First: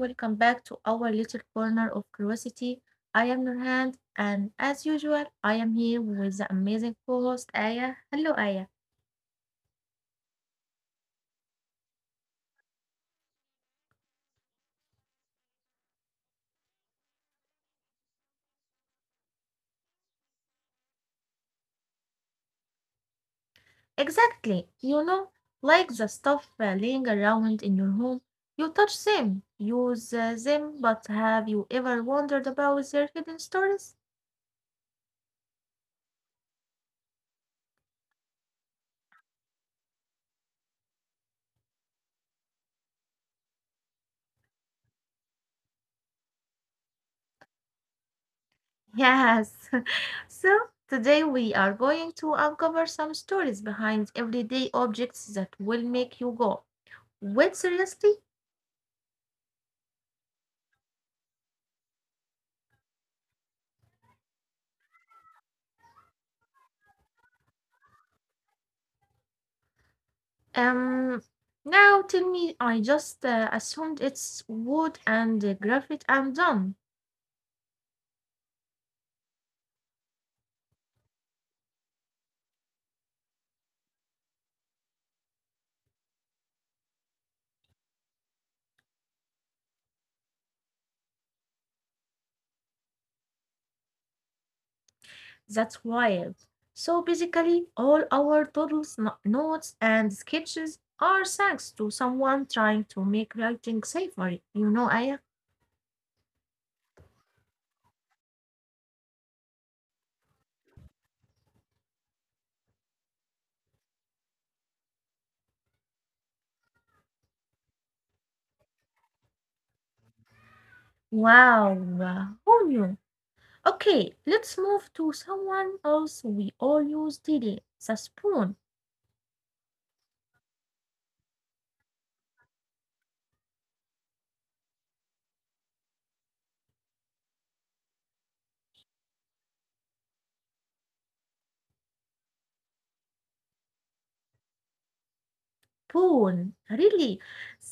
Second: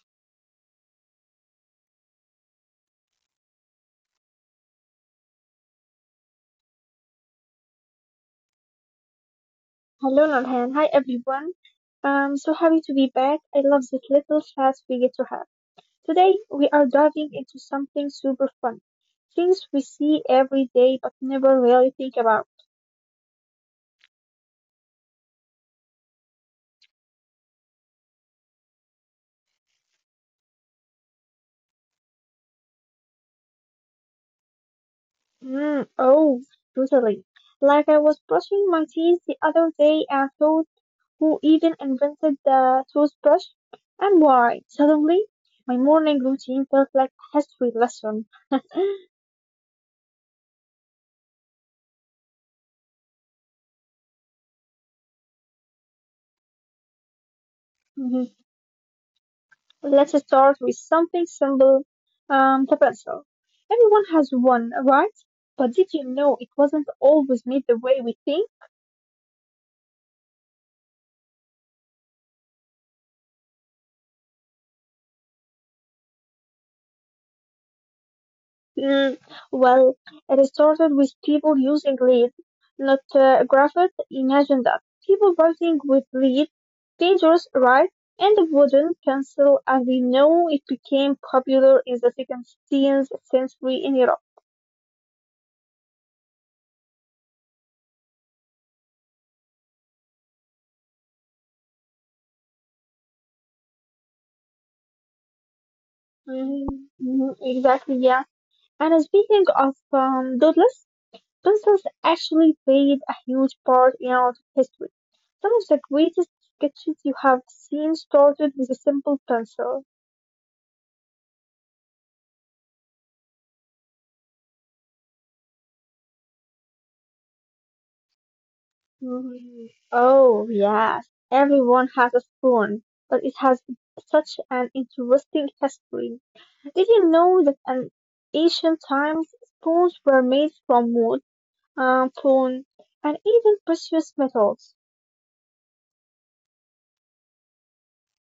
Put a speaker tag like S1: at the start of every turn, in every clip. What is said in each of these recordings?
S1: welcome back to our little corner of curiosity. I am Nurhan and, as usual, I am here with the amazing co-host Aya. Hello Aya.
S2: Hello, Nordhan. Hi, everyone. I'm so happy to be back. I love this little chats we get to have. Today, we are diving into something super fun. Things we see every day but never really think about.
S1: Exactly, you know, like the stuff laying around in your home, you touch them, use them, but have you ever wondered about their hidden stories?
S2: Mm, oh, totally. Like I was brushing my teeth the other day and thought, who even invented the toothbrush and why? Suddenly, my morning routine felt like a history lesson.
S1: Yes. So today we are going to uncover some stories behind everyday objects that will make you go. Wait, seriously?
S2: Let's start with something simple. The pencil. Everyone has one, right? But did you know it wasn't always made the way we think?
S1: Um, Now tell me, I just assumed it's wood and graphite and done.
S2: Mm, well, it started with people using lead, not graphite. Imagine that. People writing with lead, dangerous, right? And the wooden pencil, as we know, it became popular in the 16th century in Europe.
S1: That's wild. So basically, all our doodles, notes, and sketches are thanks to someone trying to make writing safer, you know, Aya?
S2: Mhm, mhm, exactly, yeah. And speaking of doodles, pencils actually played a huge part in art history. Some of the greatest sketches you have seen started with a simple pencil.
S1: Wow, who knew? Okay, let's move to someone else we all use daily, the spoon.
S2: Oh, yes, everyone has a spoon, but it has such an interesting history. Did you know that in ancient times, spoons were made from wood, stone, and even precious metals?
S1: Spoon, really?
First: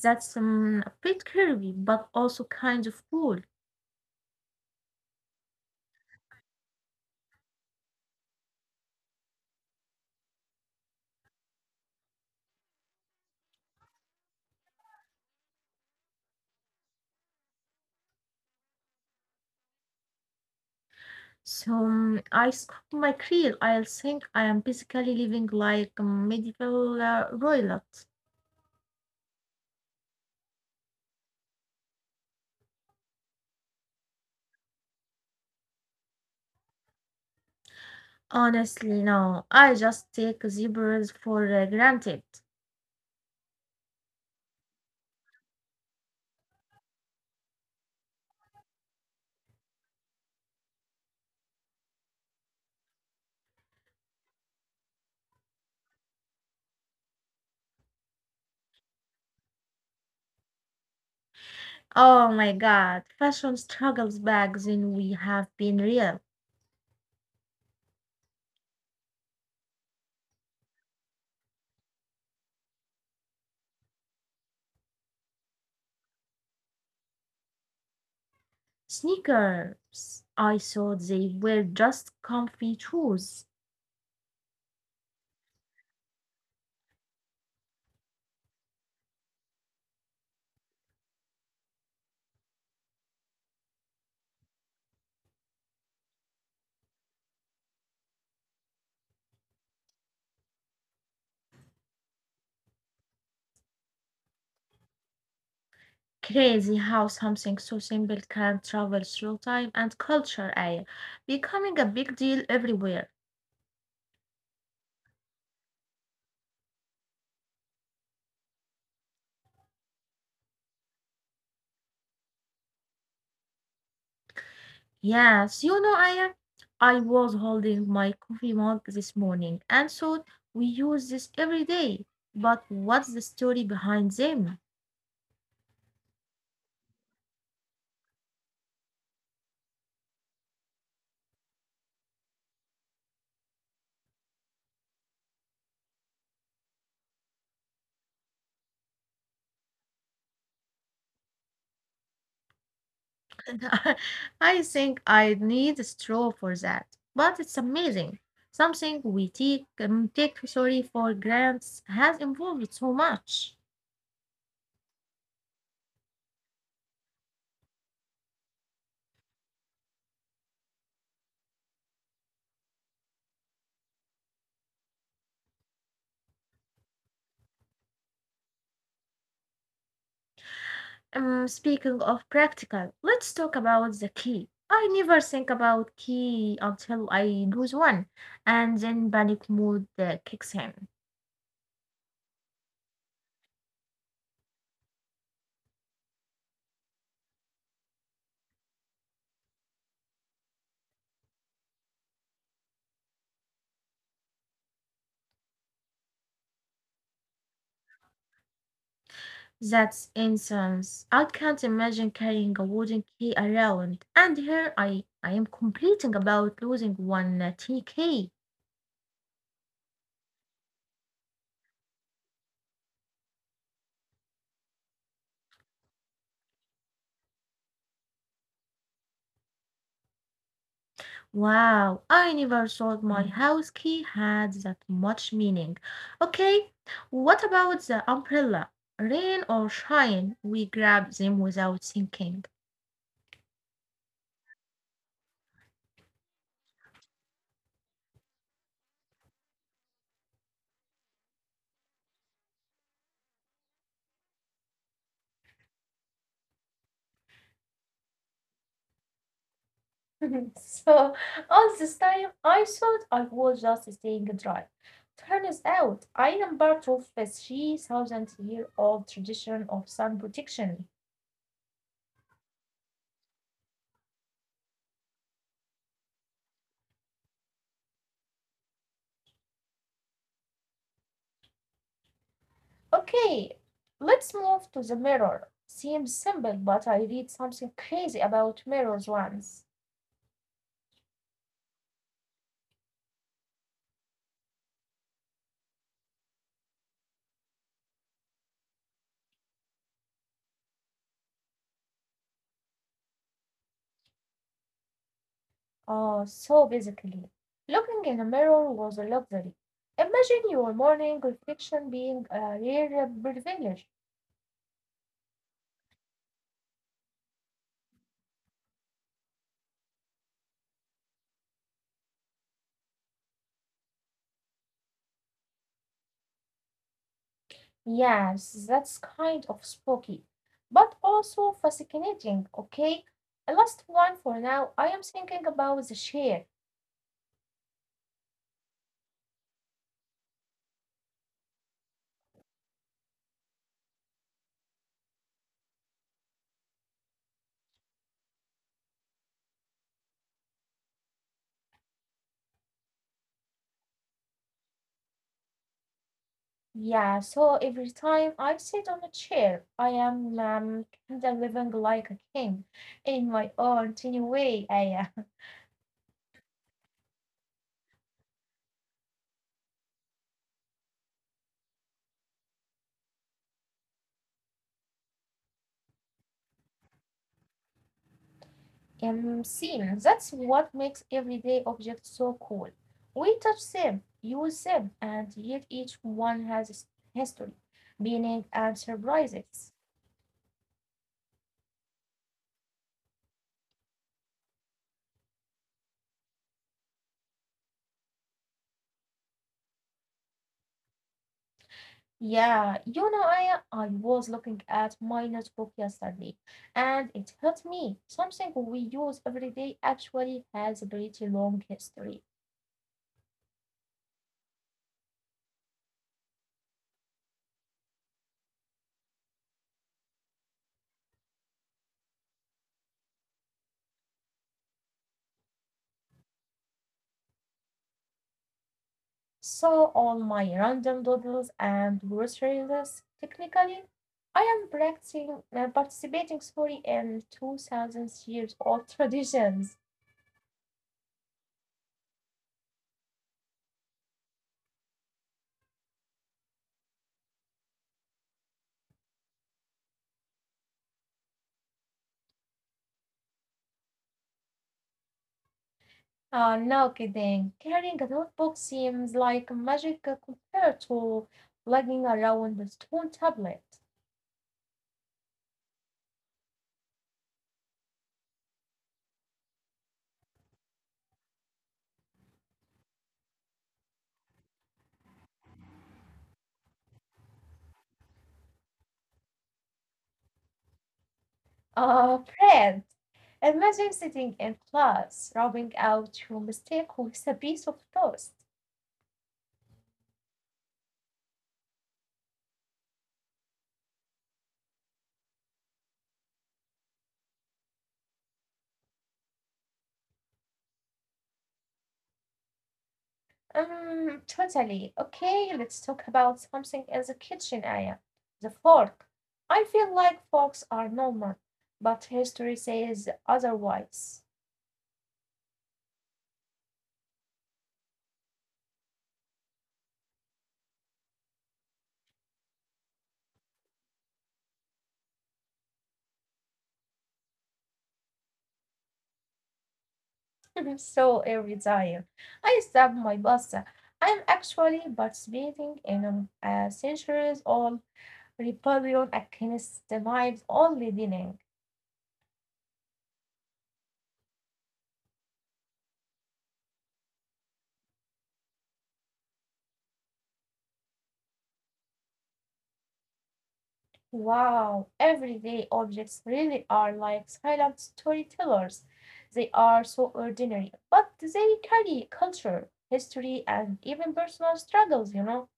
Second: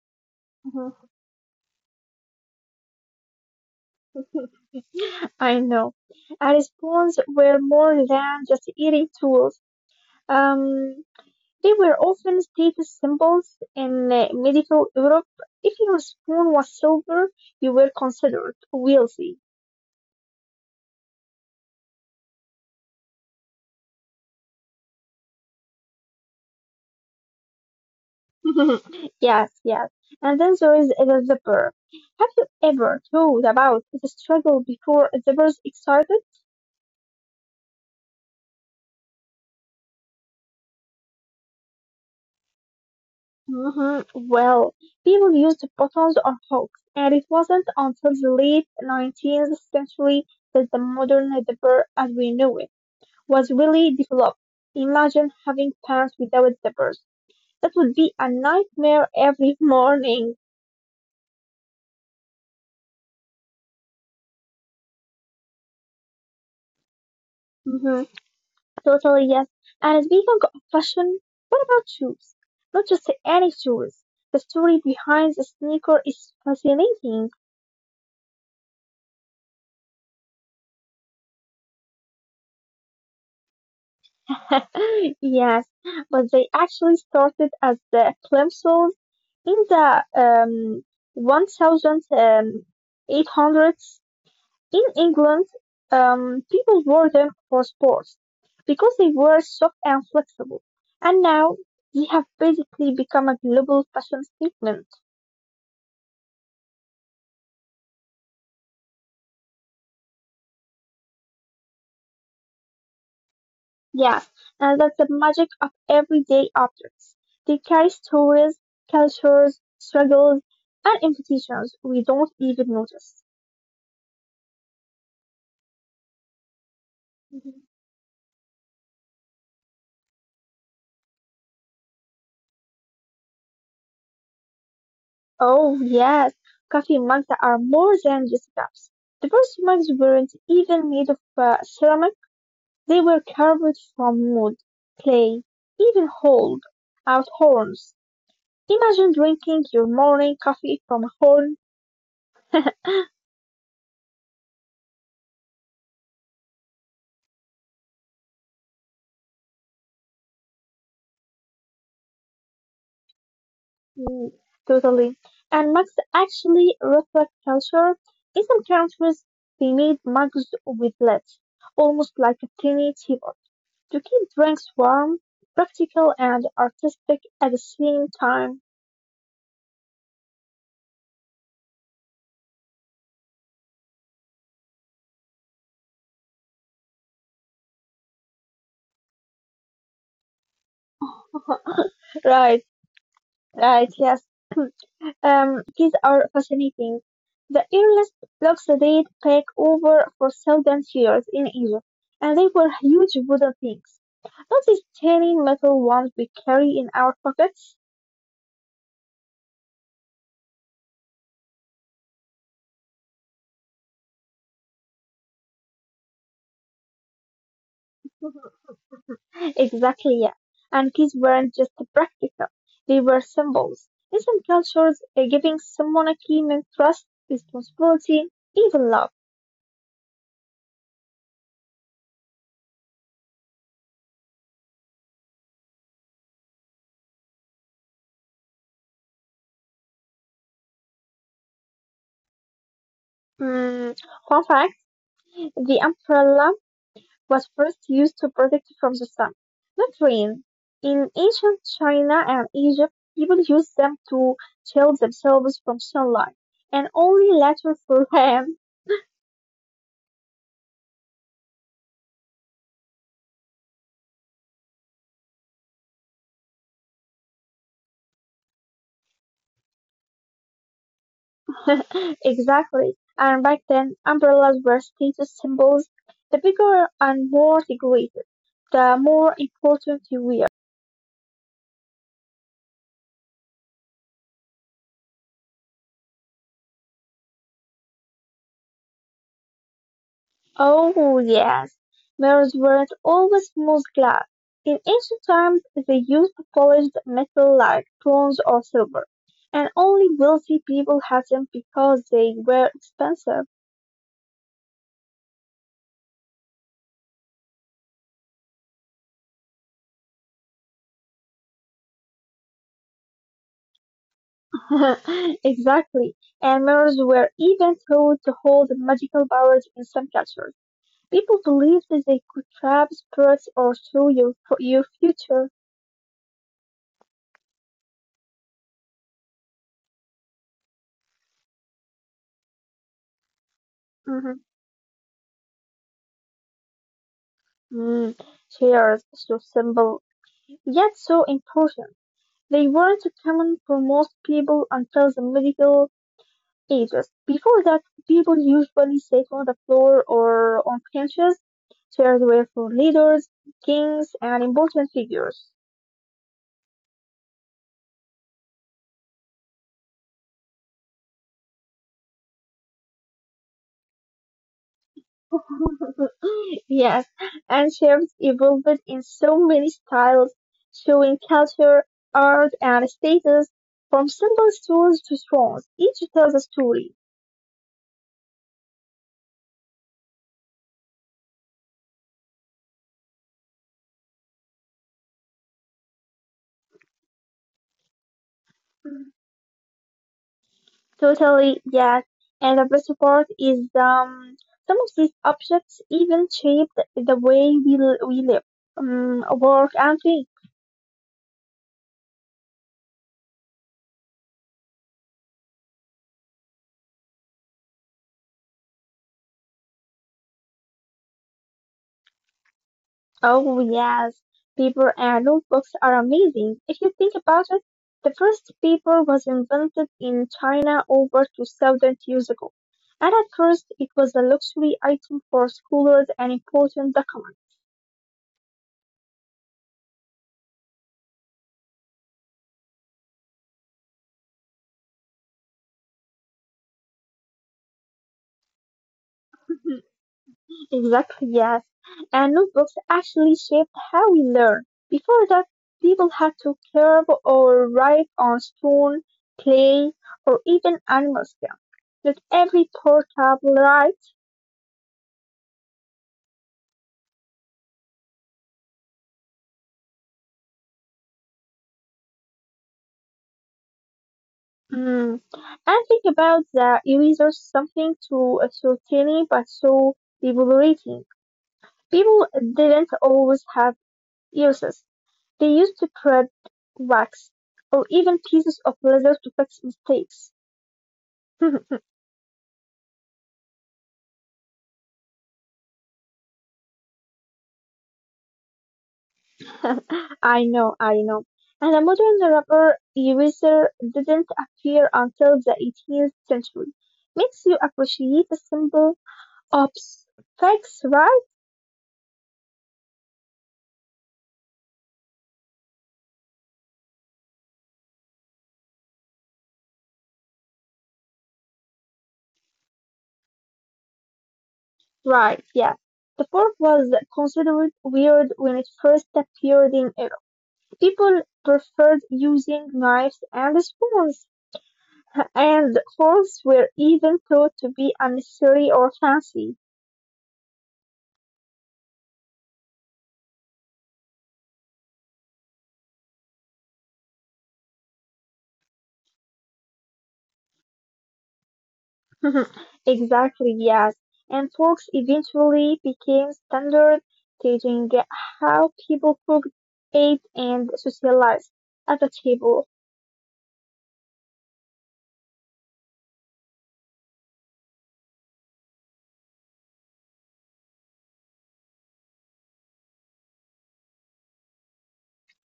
S1: That's a
S2: Mhm.
S1: bit curvy, but also kind of cool.
S2: I know. And spoons were more than just eating tools. Um, They were often status symbols in medieval Europe. If your spoon was silver, you were considered wealthy.
S1: So I scoop my krill. I'll think I am basically living like a medieval royalty.
S2: Yes, yes. And then there is the zipper. Have you ever thought about the struggle before zippers excited?
S1: Honestly, no. I just take zebras for granted.
S2: Well, people used buttons or hooks, and it wasn't until the late 19th century that the modern zipper as we know it was really developed. Imagine having pants without zippers. That would be a nightmare every morning.
S1: Oh my God, fashion struggles back then we have been real.
S2: hmm Totally, yes. And speaking of fashion, what about shoes? Not just any shoes. The story behind the sneaker is fascinating.
S1: Sneakers. I thought they were just comfy shoes.
S2: Yes, but they actually started as the plimsolls in the um, 1800s in England, people wore them for sports because they were soft and flexible. And now they have basically become a global fashion statement.
S1: Crazy how something so simple can travel through time and culture, eh, becoming a big deal everywhere.
S2: Yes, and that's the magic of everyday objects. They carry stories, cultures, struggles, and invitations we don't even notice.
S1: Yes, you know, I am. I was holding
S2: Mhm.
S1: my coffee mug this morning and thought we use this every day. But what's the story behind them?
S2: Oh, yes, coffee mugs that are more than just cups. The first mugs weren't even made of ceramic. They were carved from wood, clay, even hollowed out horns. Imagine drinking your morning coffee from a horn.
S1: I think I need a straw for that. But it's amazing. Something we take , sorry, for grants has evolved so much.
S2: Mm, Totally. And mugs actually reflect culture. In some countries, they made mugs with lead, almost like a tiny teapot, to keep drinks warm, practical, and artistic at the same time.
S1: Speaking of practical, let's talk about the key. I never think about key until I lose one and then panic mode kicks in.
S2: Right, right, yes. These are fascinating. The earliest blocks date back over 4,000 years in Egypt, and they were huge wooden things, not these tiny metal ones we carry in our pockets.
S1: That's incense. I can't imagine carrying a wooden key around. And here I am complaining about losing one tea key.
S2: Exactly, yeah. And keys weren't just practical, they were symbols. In some cultures, giving someone a key meant trust, responsibility, even love.
S1: Wow, I never thought my house key had that much meaning. Okay, what about the umbrella? Rain or shine, we grab them without thinking.
S2: Mm, Fun fact, the emperor was first used to protect from the sun, not rain. In ancient China and Egypt, people used them to shield themselves from sunlight, and only later for rain.
S1: So all this time I thought I was just staying dry. Turns out I am part of a 3,000 year old tradition of sun protection.
S2: Exactly. And back then, umbrellas were status symbols. The bigger and more decorated, the more important you were.
S1: Okay, let's move to the mirror. Seems simple, but I read something crazy about mirrors once.
S2: Oh, yes. Mirrors weren't always smooth glass. In ancient times, they used polished metal like bronze or silver, and only wealthy people had them because they were expensive.
S1: Oh, so basically, looking in a mirror was a luxury. Imagine your morning reflection being a rare privilege.
S2: Exactly. And mirrors were even thought to hold magical powers in some cultures. People believed that they could trap spirits or show your future.
S1: Yes, that's kind of spooky, but also fascinating. Okay, a last one for now.
S2: Mhm.
S1: I am thinking about the chair.
S2: Mm. Shares so simple, yet so important. They weren't common for most people until the medieval ages. Before that, people usually sat on the floor or on benches. Chairs were for leaders, kings, and important figures.
S1: Yeah, so every time I sit on a chair, I am kind of living like a king in my own tiny way. I
S2: Yes, and chefs evolved in so many styles, showing culture, art, and status from simple stools to thrones. Each tells a story.
S1: am seen. That's what makes everyday objects so cool. We touch them, use them, and yet each one has history, meaning, and surprises.
S2: Totally, yes. And the best part is some of these objects even shape the way we live, work, and think.
S1: Yeah, you know, I was looking at my notebook yesterday, and it hit me. Something we use every day actually has a pretty long history.
S2: Oh, yes. Paper and notebooks are amazing. If you think about it, the first paper was invented in China over 2000 years ago. And at first, it was a luxury item for scholars and important documents.
S1: So all my random doodles and grocery lists, technically, I am practicing participating, sorry, in 2,000 years old traditions.
S2: Exactly, yes. And notebooks actually shaped how we learn. Before that, people had to carve or write on stone, clay, or even animal skin. Not every portable right.
S1: No kidding. Carrying a notebook seems like magic compared to lugging around a stone tablet.
S2: Mm. And think about the eraser something to a so tiny but so liberating. People didn't always have erasers. They used to print wax or even pieces of leather to fix mistakes.
S1: Fred. Imagine sitting in class, rubbing out your mistake with a piece of toast.
S2: I know, I know. And the modern rubber eraser didn't appear until the 18th century. Makes you appreciate the simple ops, right?
S1: Totally. Okay, let's talk about something in the kitchen, Aya. The fork. I feel like forks are normal, but history says otherwise.
S2: Right, yeah. The fork was considered weird when it first appeared in Europe. People preferred using knives and spoons, and forks were even thought to be unnecessary or fancy.
S1: So every time I stab my pasta, I'm actually participating in a centuries old rebellion against the knives only dinner.
S2: Exactly, yes. And forks eventually became standard, teaching how people cooked, ate, and socialized at the table.
S1: Wow, everyday objects really are like silent storytellers. They are so ordinary, but they carry culture, history, and even personal struggles, you know?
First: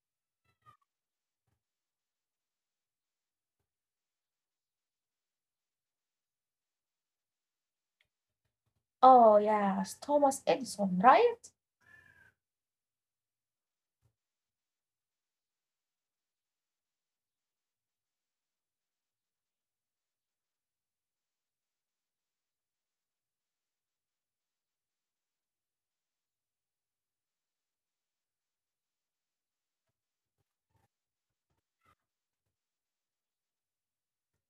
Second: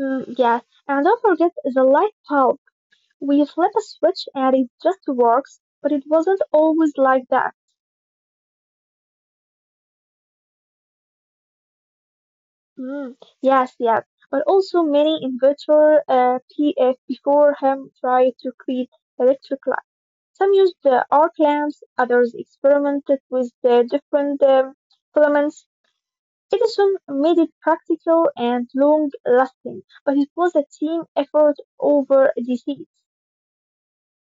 S2: Yes. And don't forget the light bulb. We flip a switch and it just works, but it wasn't always like that.
S1: Oh, yes, Thomas Edison, right?
S2: Mm, yes, yes. But also many inventors P. F. before him tried to create electric. Some used arc lamps, others experimented with the different filaments. Edison made it practical and long-lasting, but it was a team effort over decades.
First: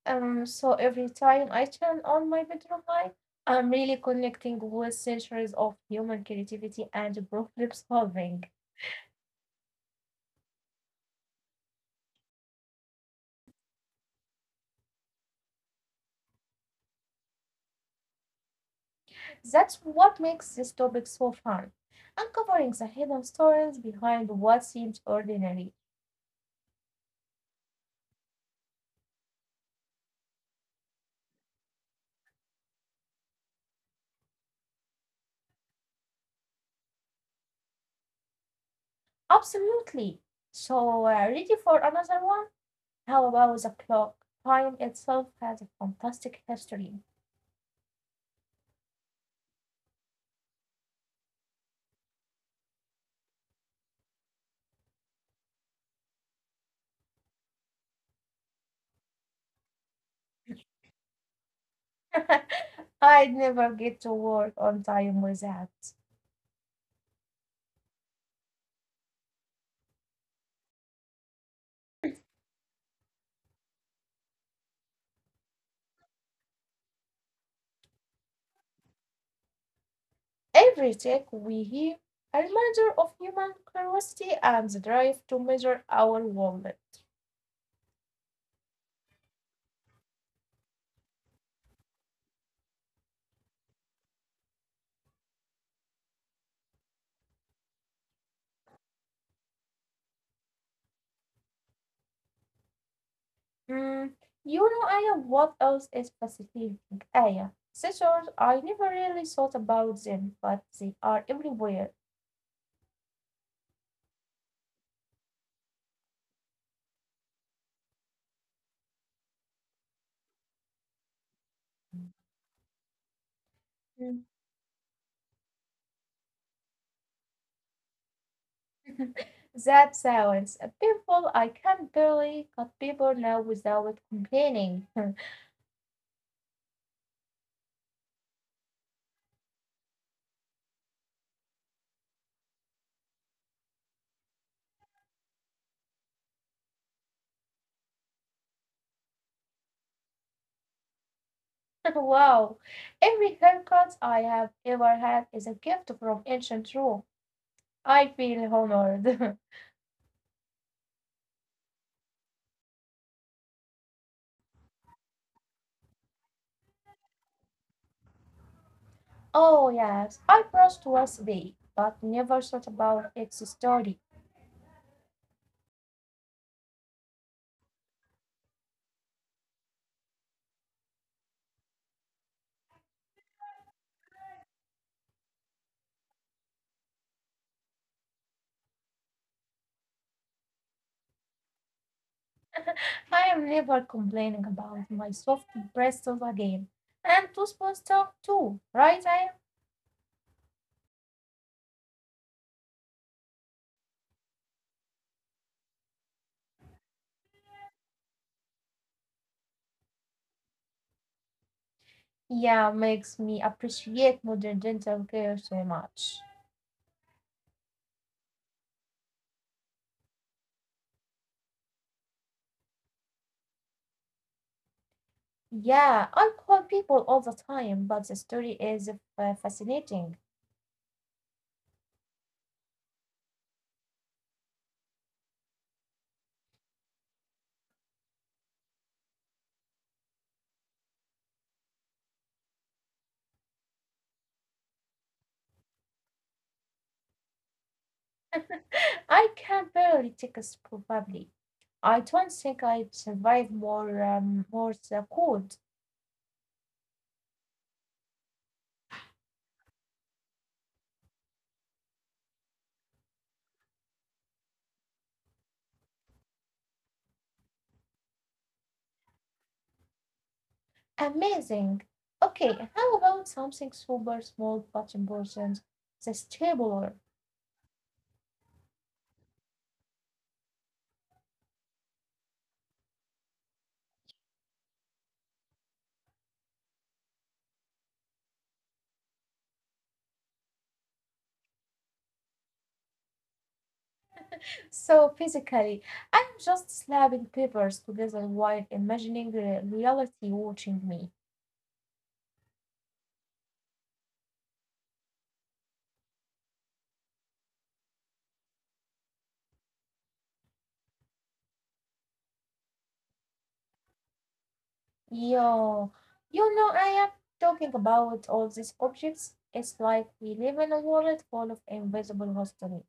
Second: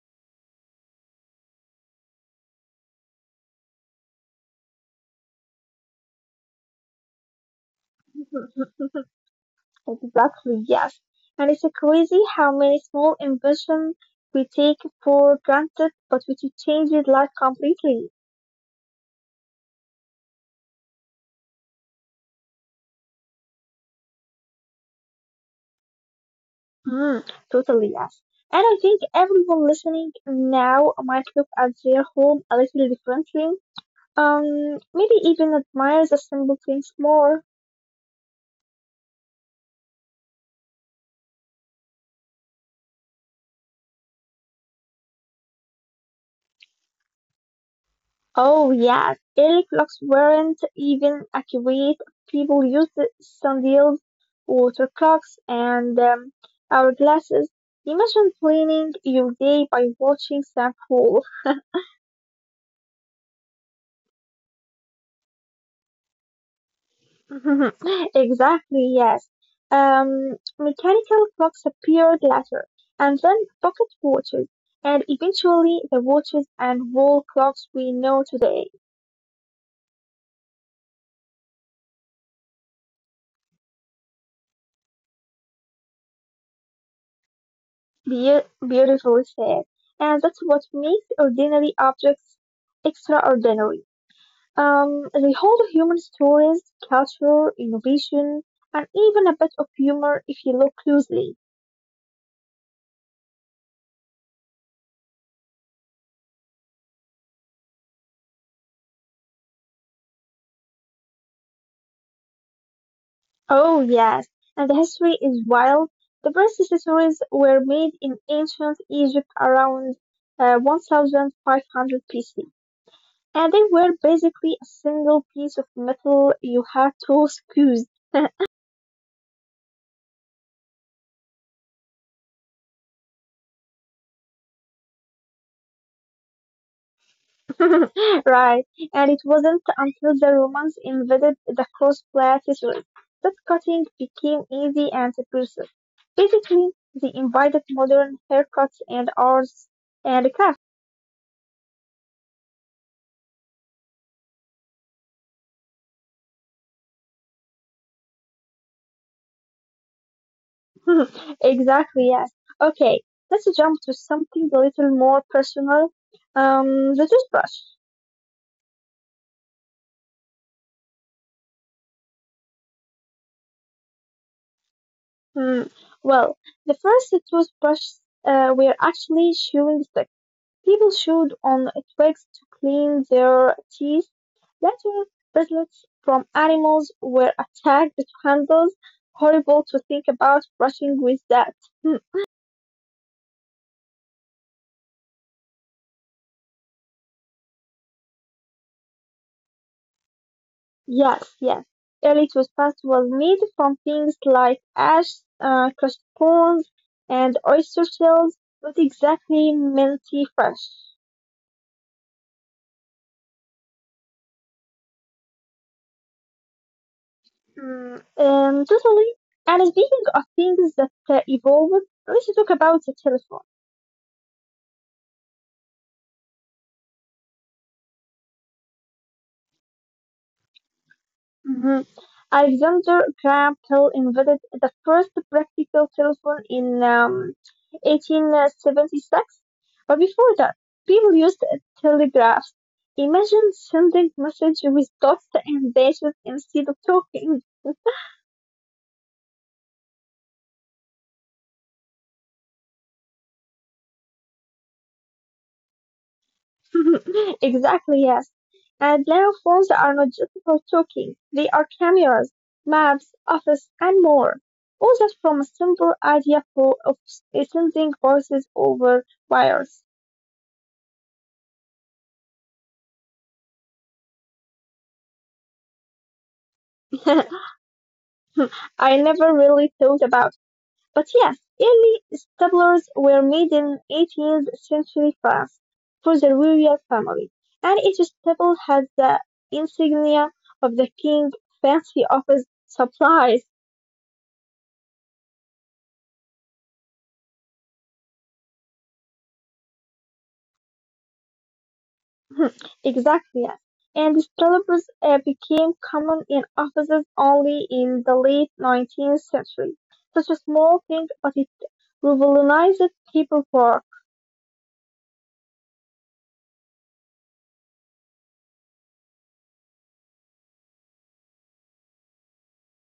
S1: So every time I turn on my bedroom light, I'm really connecting with centuries of human creativity and problem solving.
S2: Exactly, yes. And it's crazy how many small inventions we take for granted, but which changes life completely.
S1: That's what makes this topic so fun, uncovering the hidden stories behind what seems ordinary.
S2: Mm, Totally, yes. And I think everyone listening now might look at their home a little differently. Maybe even admires the simple things more.
S1: Absolutely. So, ready for another one? How about the clock? Time itself has a fantastic history.
S2: Oh yeah, early clocks weren't even accurate. People used sundials, water clocks, and hourglasses. Imagine planning your day by watching sunfall.
S1: I'd never get to work on time with that.
S2: Exactly, yes. Mechanical clocks appeared later, and then pocket watches, and eventually the watches and wall clocks we know today.
S1: Every tick we hear, a reminder of human curiosity and the drive to measure our wallet.
S2: Be- Beautifully said. And that's what makes ordinary objects extraordinary. They hold human stories, culture, innovation, and even a bit of humor if you look closely.
S1: Mm, you know, Aya, what else is fascinating? Aya, scissors, I never really thought about them, but they are everywhere.
S2: Oh, yes, and the history is wild. The first accessories were made in ancient Egypt around 1500 BC, and they were
S1: Hmm.
S2: basically a single piece of metal you had to squeeze.
S1: That sounds painful. I can barely cut paper now without complaining.
S2: Right, and it wasn't until the Romans invaded the cross-platitude that cutting became easy and precise. Basically, they invited modern haircuts and arts and crafts.
S1: Wow, every haircut I have ever had is a gift from ancient Rome. I feel honored.
S2: Exactly, yes. Okay, let's jump to something a little more personal. The toothbrush.
S1: Oh, yes, I brushed once a day, but never thought about its story.
S2: Hmm. Well, the first toothbrush were actually chewing sticks. People chewed on twigs to clean their teeth. Later, piglets from animals were attacked with handles. Horrible to think about brushing with that. Hmm.
S1: I am never complaining about my soft bristles again. And toothpaste stuff too, right? I
S2: Yes, yes. Early toothpaste was made from things like ash, crushed bones, and oyster shells, not exactly minty fresh.
S1: yeah, makes me appreciate modern dental care so much.
S2: Totally. And speaking of things that evolved, let's talk about the telephone.
S1: Yeah, I quote people all the time, but the story is fascinating.
S2: Mhm. Alexander Graham Bell invented the first practical telephone in 1876, but before that, people used telegraphs. Imagine sending message with dots and dashes instead of talking.
S1: I can barely take a sp- probably. I don't think I'd survive more cold.
S2: Exactly, yes. And now phones are not just for talking, they are cameras, maps, office, and more. All that from a simple idea for of sending voices over wires.
S1: Amazing. Okay, how about something super small but important? The stapler.
S2: I never really thought about. But yes, early staplers were made in 18th century France for the royal family, and each staple had the insignia of the king, fancy office supplies.
S1: So physically, I'm just slapping papers together while imagining the reality watching me.
S2: Exactly, yes. And staples became common in offices only in the late 19th century. Such a small thing, but it revolutionized people for.
S1: Yo, you know, I am talking about all these objects. It's like we live in a world full of invisible history.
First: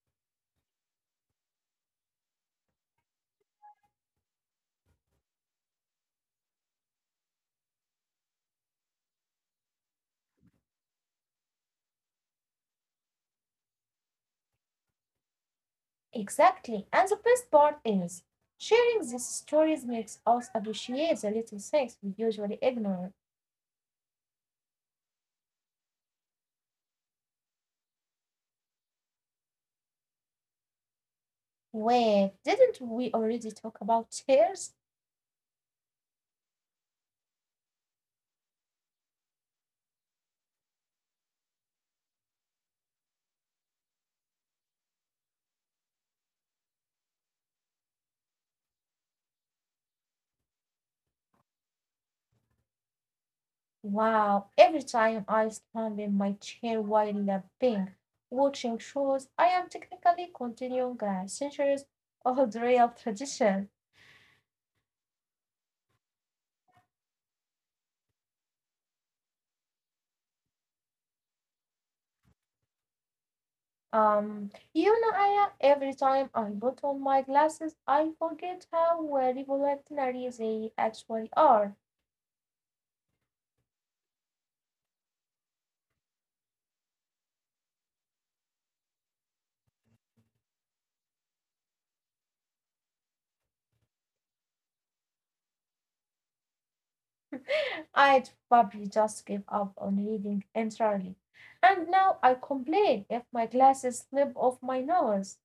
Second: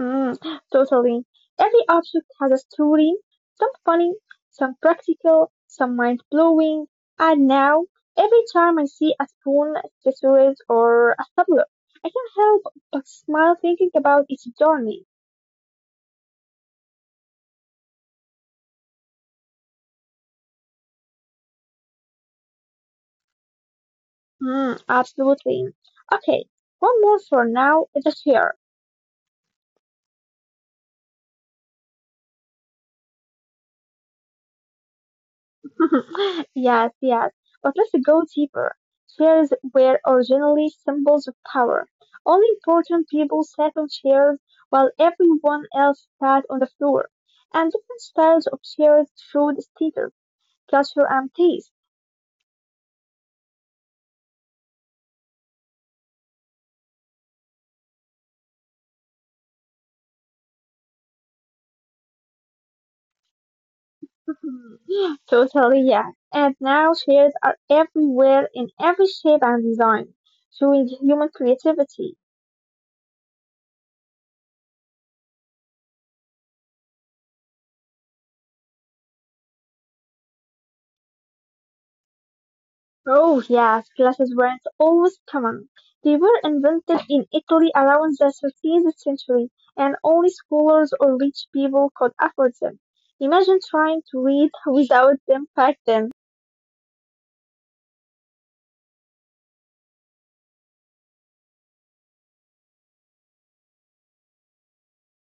S2: Mm, Totally. Every object has a story, some funny, some practical, some mind-blowing. And now, every time I see a spoon, accessories, or a tablet, I can't help but smile thinking about its journey.
S1: Exactly. And the best part is sharing these stories makes us appreciate the little things we usually ignore.
S2: Absolutely. Okay, one more for now is a chair.
S1: Wait, didn't we already talk about chairs?
S2: Yes, yes. But let's go deeper. Chairs were originally symbols of power. Only important people sat on chairs while everyone else sat on the floor. And different styles of chairs showed status, culture, and taste.
S1: Wow, every time I stand in my chair while napping, watching shows, I am technically continuing a centuries old real tradition.
S2: Totally, yeah. And now chairs are everywhere in every shape and design, showing human creativity.
S1: You know, Aya, every time I put on my glasses, I forget how revolutionary they actually are.
S2: Oh yes, glasses weren't always common. They were invented in Italy around the 13th century, and only scholars or rich people could afford them. Imagine trying to read without them back then.
S1: I'd probably just give up on reading entirely. And now I complain if my glasses slip off my nose.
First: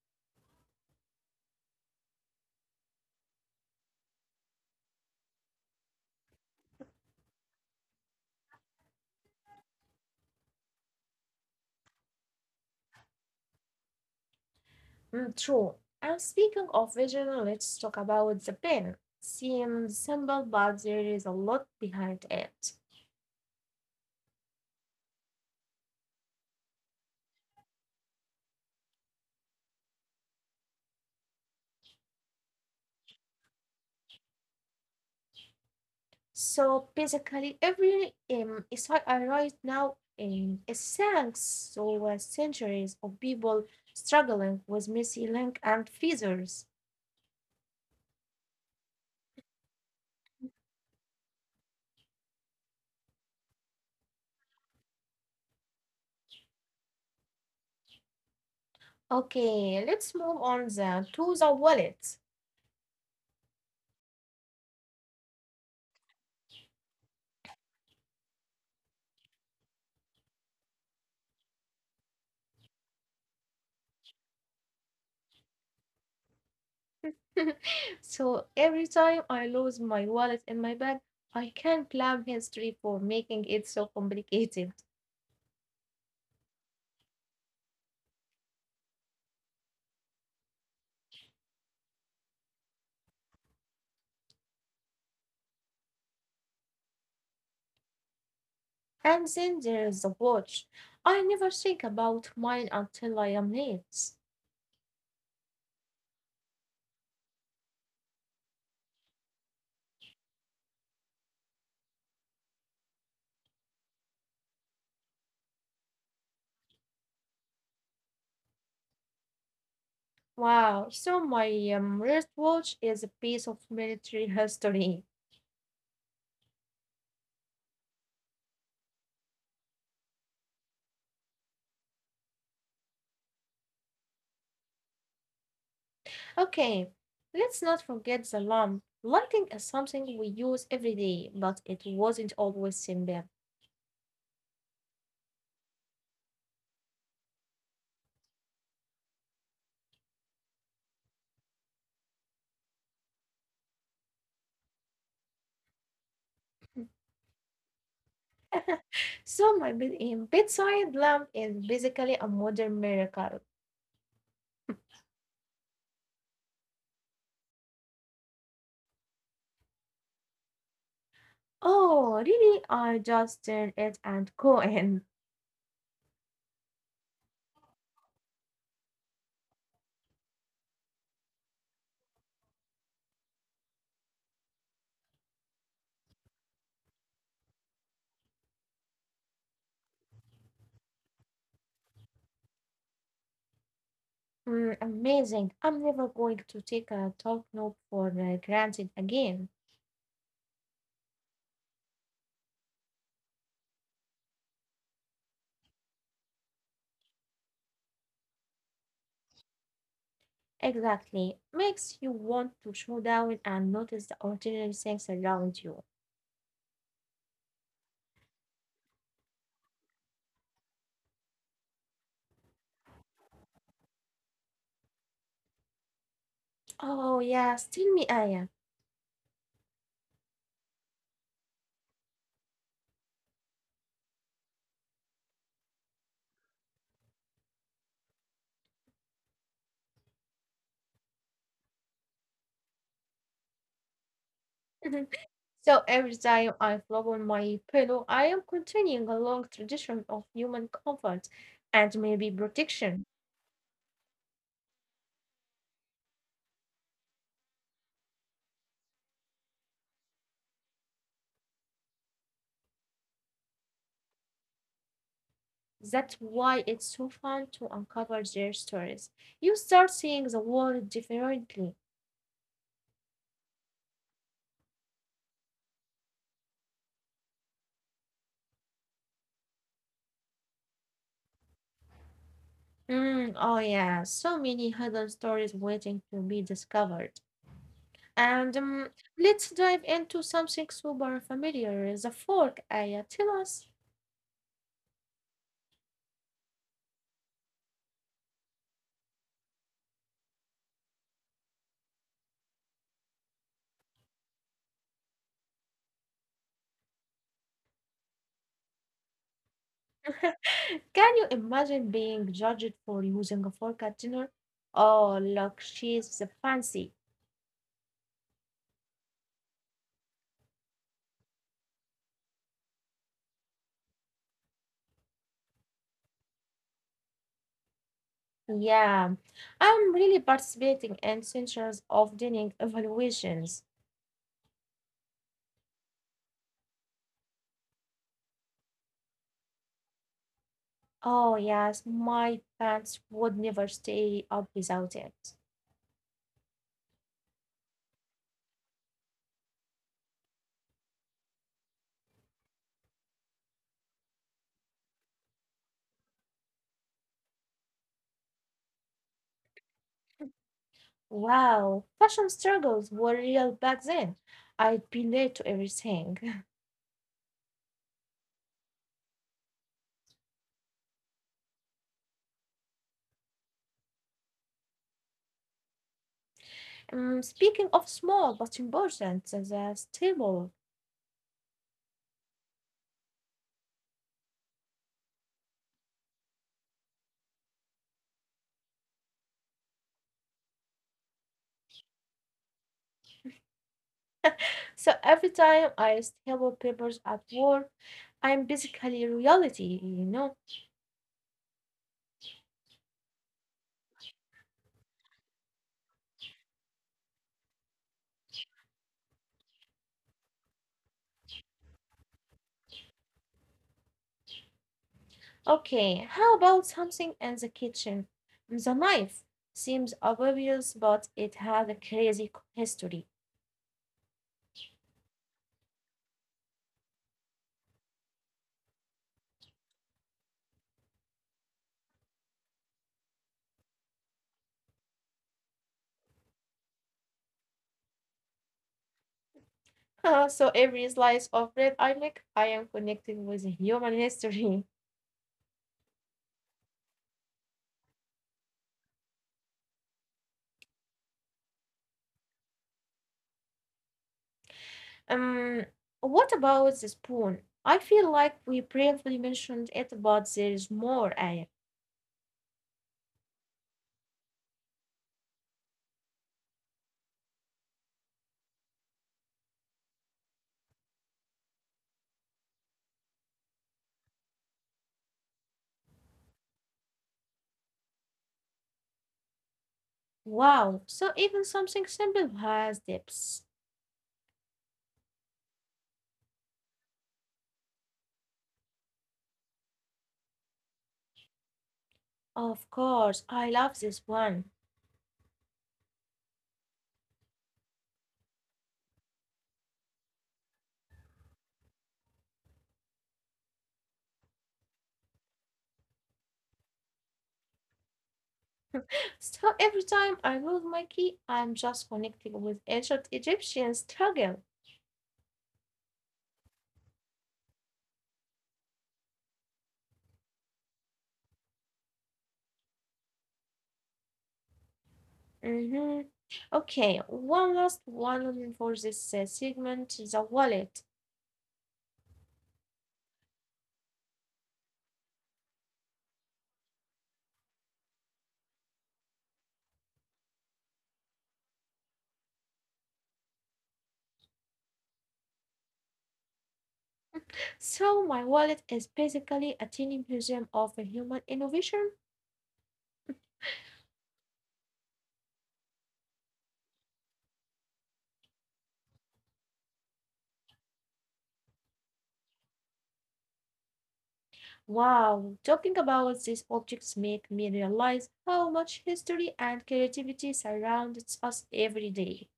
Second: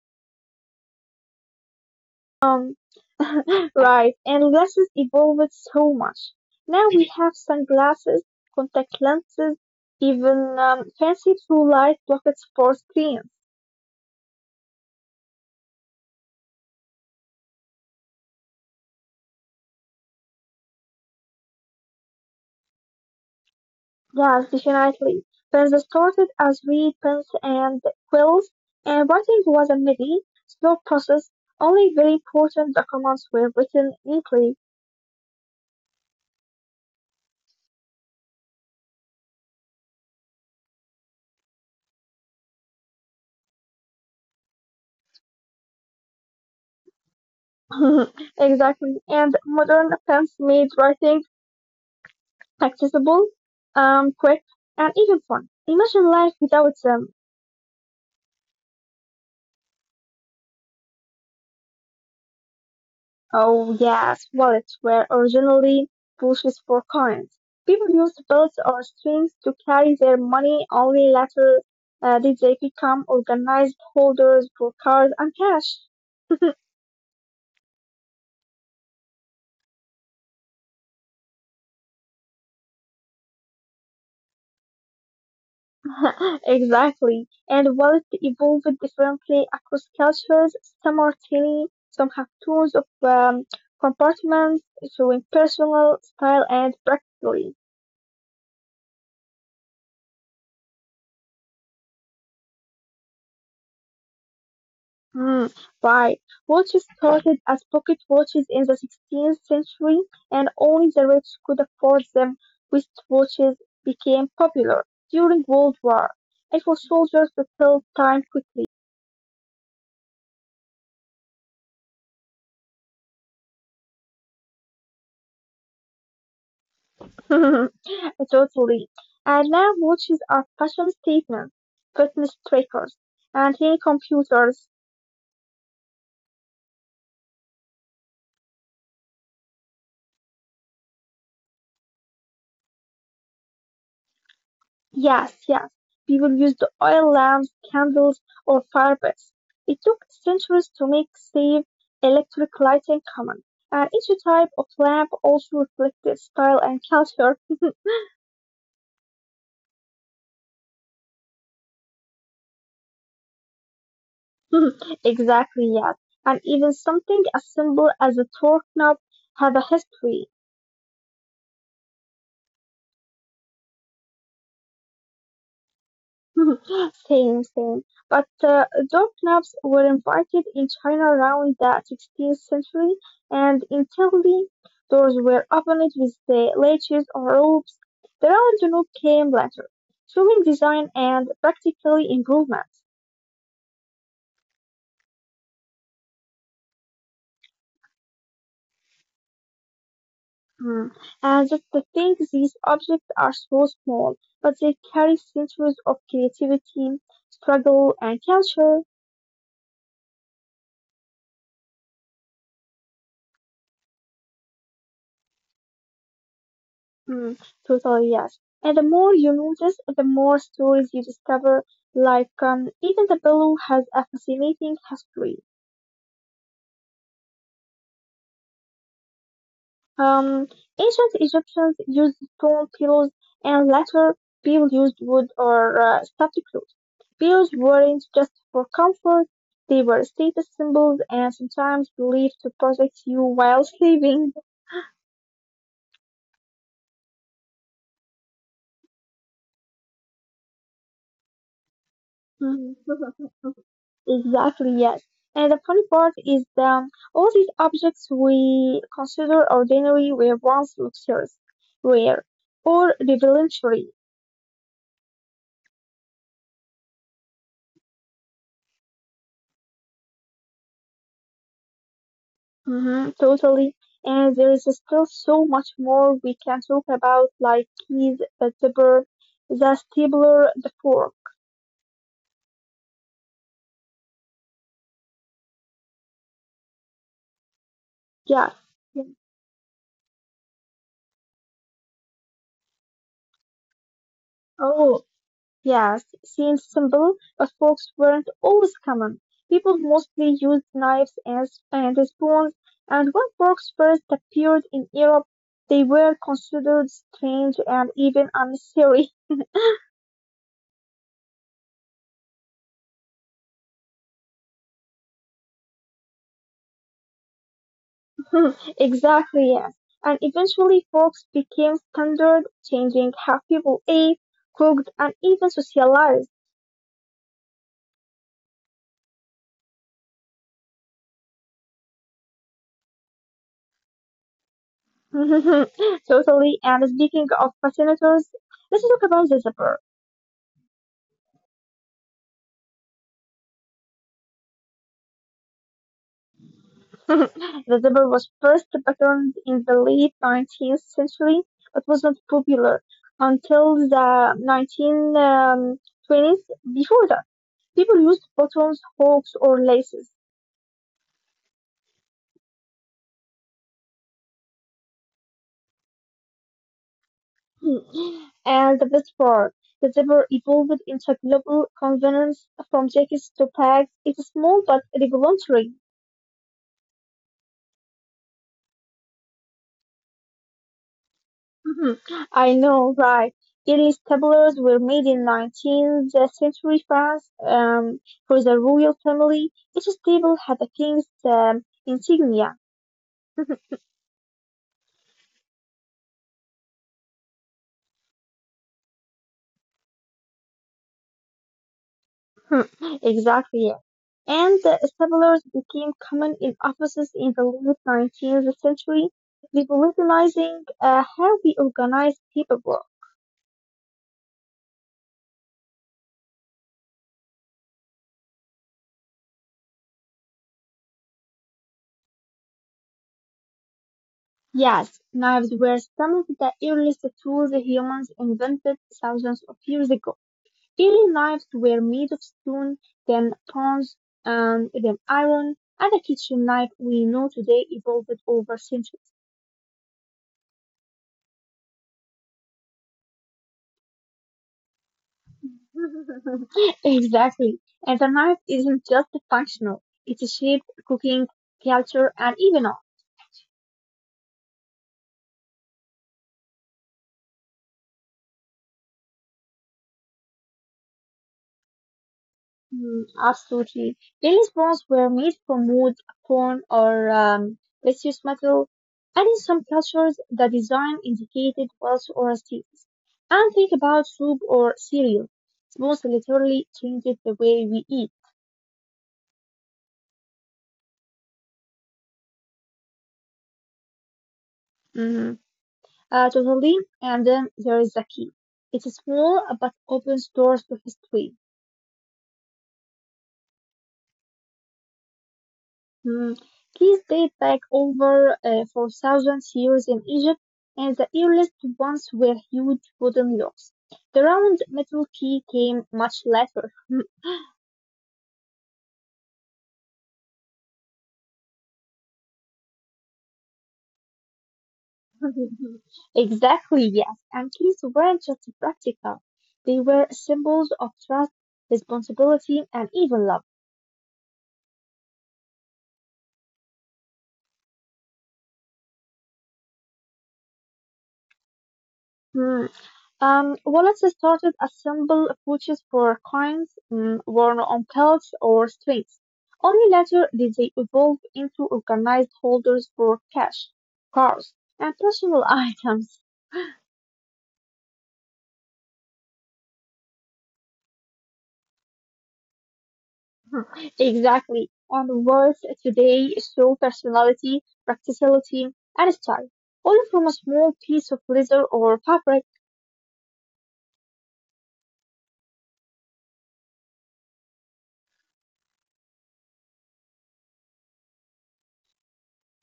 S2: Um, right, and glasses evolved so much. Now we have sunglasses, contact lenses, even fancy blue light blockers for screens.
S1: Mm, true. And speaking of vision, let's talk about the pen. Seems simple, but there is a lot behind it.
S2: Yes, definitely. Pens started as reed pens and quills, and writing was a midi, slow process. Only very important documents were written neatly.
S1: So basically, every is what I write now is thanks to centuries of people struggling with messy link and feathers.
S2: Exactly. And modern pens made writing accessible, quick, and even fun. Imagine life without them.
S1: Okay, let's move on then to the wallet.
S2: Oh yes, wallets were originally bushes for coins. People used belts or strings to carry their money. Only later did they become organized holders for cards and cash.
S1: So every time I lose my wallet in my bag, I can blame history for making it so complicated.
S2: Exactly. And wallets evolved differently across cultures. Some are tiny, some have tons of compartments showing personal style and practically.
S1: And then there is the watch. I never think about mine until I am late.
S2: Mm, right. Watches started as pocket watches in the 16th century, and only the rich could afford them. Wristwatches became popular during World War, and for soldiers to kill time quickly.
S1: Wow, so my wristwatch is a piece of military history.
S2: totally. And now watches are fashion statements, fitness trackers, and hidden computers.
S1: Okay, let's not forget the lamp. Lighting is something we use every day, but it wasn't always simple.
S2: Yes, yes. People used oil lamps, candles, or fire pits. It took centuries to make safe electric lighting common, and each type of lamp also reflected style and culture.
S1: So my bedside lamp is basically a modern miracle.
S2: exactly, yes. And even something as simple as a torque knob have a history.
S1: Oh, really? I just turn it and go in.
S2: same, same. But door knobs were invited in China around the 16th century, and in Italy, doors were opened with the latches or ropes. The round knob came later, showing design and practical improvements.
S1: Mm, amazing. I'm never going to take a talk note for granted again.
S2: Hmm. And just to think, these objects are so small, but they carry centuries of creativity, struggle, and culture.
S1: Exactly. Makes you want to slow down and notice the ordinary things around you.
S2: Mm, totally, yes. And the more you notice, the more stories you discover. Like, even the pillow has a fascinating history.
S1: Oh, yes. Tell me, Aya.
S2: Um, ancient Egyptians used stone pillows, and later people used wood or stuffed clothes. Pillows weren't just for comfort; they were status symbols and sometimes believed to protect you while sleeping.
S1: So every time I flop on my pillow, I am continuing a long tradition of human comfort and maybe protection.
S2: Exactly, yes. And the funny part is that all these objects we consider ordinary were once luxurious, rare, or revelatory.
S1: That's why it's so fun to uncover their stories. You start seeing the world differently.
S2: Hmm, totally. And there is still so much more we can talk about, like keys, the zipper, the stapler, the fork.
S1: Mm, oh, yeah, so many hidden stories waiting to be discovered.
S2: Yes,
S1: And
S2: yes.
S1: let's dive into something super familiar, the fork, Aya. Tell us.
S2: Oh, yes, seems simple, but forks weren't always common. People mostly used knives and and spoons, and when forks first appeared in Europe, they were considered strange and even unnecessary.
S1: Can you imagine being judged for using a fork at dinner? Oh, look, she's fancy.
S2: exactly, yes. And eventually, forks became standard, changing how people ate, cooked, and even socialized.
S1: Yeah, I'm really participating in centuries of dining evaluations.
S2: totally. And speaking of fascinators, let's talk about the zipper.
S1: Oh, yes, my pants would never stay up without it.
S2: The zebra was first patterned in the late 19th century, but was not popular until the 1920s. Before that, people used buttons, hooks, or laces.
S1: Wow, fashion struggles were real back then. I'd be late to everything.
S2: Hmm. And the best part, the zebra evolved into global convenience from jackets to bags. It's small but revolutionary.
S1: Speaking of small but important, the stable.
S2: Mhm. I know, right? Earliest tableaus were made in 19th century France for the royal family. Each table had a king's insignia.
S1: So every time I staple papers at work, I'm basically reality, you know.
S2: Hmm, exactly, yeah. And the tableaus became common in offices in the late 19th century, revolutionizing how we organize people.
S1: Okay, how about something in the kitchen? The knife seems obvious, but it has a crazy history.
S2: Yes, knives were some of the earliest tools humans invented thousands of years ago. Daily knives were made of stone, then bronze, and then iron, and the kitchen knife we know today evolved over centuries.
S1: So every slice of red I make, I am connecting with human history.
S2: Exactly. And the knife isn't just functional, it's shaped cooking, culture, and even art.
S1: Um, what about the spoon? I feel like we briefly mentioned it, but there is more, Aya.
S2: Mm, absolutely. Daily spoons were made from wood, corn, or precious metal, and in some cultures, the design indicated wealth or status. And think about soup or cereal. Spoons literally changed the way we eat.
S1: Wow, so even something simple has depths.
S2: Mm-hmm. Totally. And then there is the key. It's small but opens doors to history.
S1: Of course, I love this one.
S2: Mm, keys date back over 4,000 years in Egypt, and the earliest ones were huge wooden locks. The round metal key came much later.
S1: So every time I lose my key, I'm just connecting with ancient Egyptian struggle.
S2: Exactly, yes. And keys weren't just practical, they were symbols of trust, responsibility, and even love.
S1: hmm Okay, one last one for this segment, the wallet.
S2: Hmm. Wallets started as simple pouches for coins, mm, worn on belts or strings. Only later did they evolve into organized holders for cash, cars, and personal items.
S1: So my wallet is basically a tiny museum of human innovation.
S2: Exactly. And wallets today show personality, practicality, and style, all from a small piece of leather or fabric.
S1: Wow, talking about these objects make me realize how much history and creativity surrounds us every day.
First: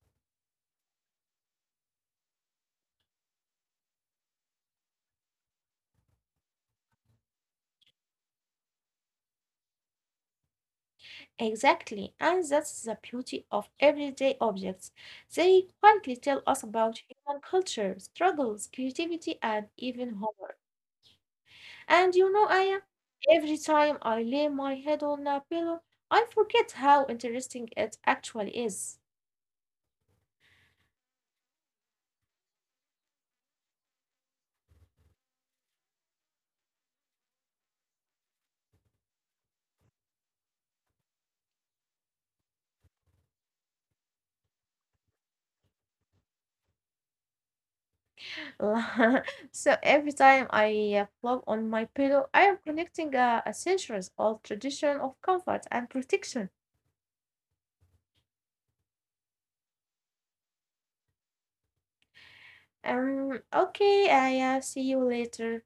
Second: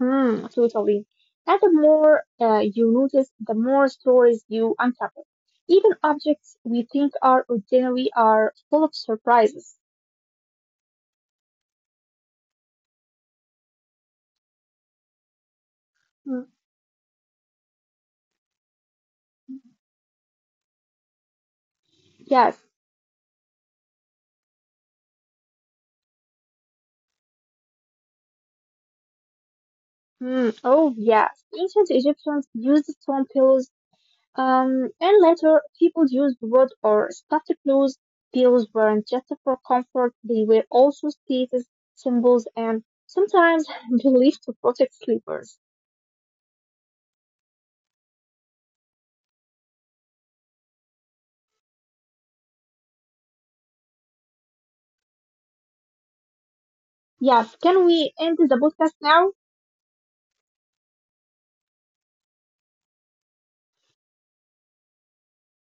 S2: Mm, totally. And the more you notice, the more stories you uncover. Even objects we think are ordinary are full of surprises.
S1: Exactly, and that's the beauty of everyday objects. They quietly tell
S2: Mm,
S1: us about human culture, struggles, creativity, and even humor. And you know,
S2: yes.
S1: Aya, every time I lay my head on a pillow, I forget how interesting it actually is.
S2: Mm, oh, yes. Ancient Egyptians used stone pillows, and later people used wood or stuffed clothes. Pillows weren't just for comfort; they were also status symbols and sometimes believed to protect sleepers.
S1: So every time I flop on my pillow, I am connecting a centuries old tradition of comfort and protection.
S2: Yes. Can we end the podcast now?
S1: Okay, I see you later.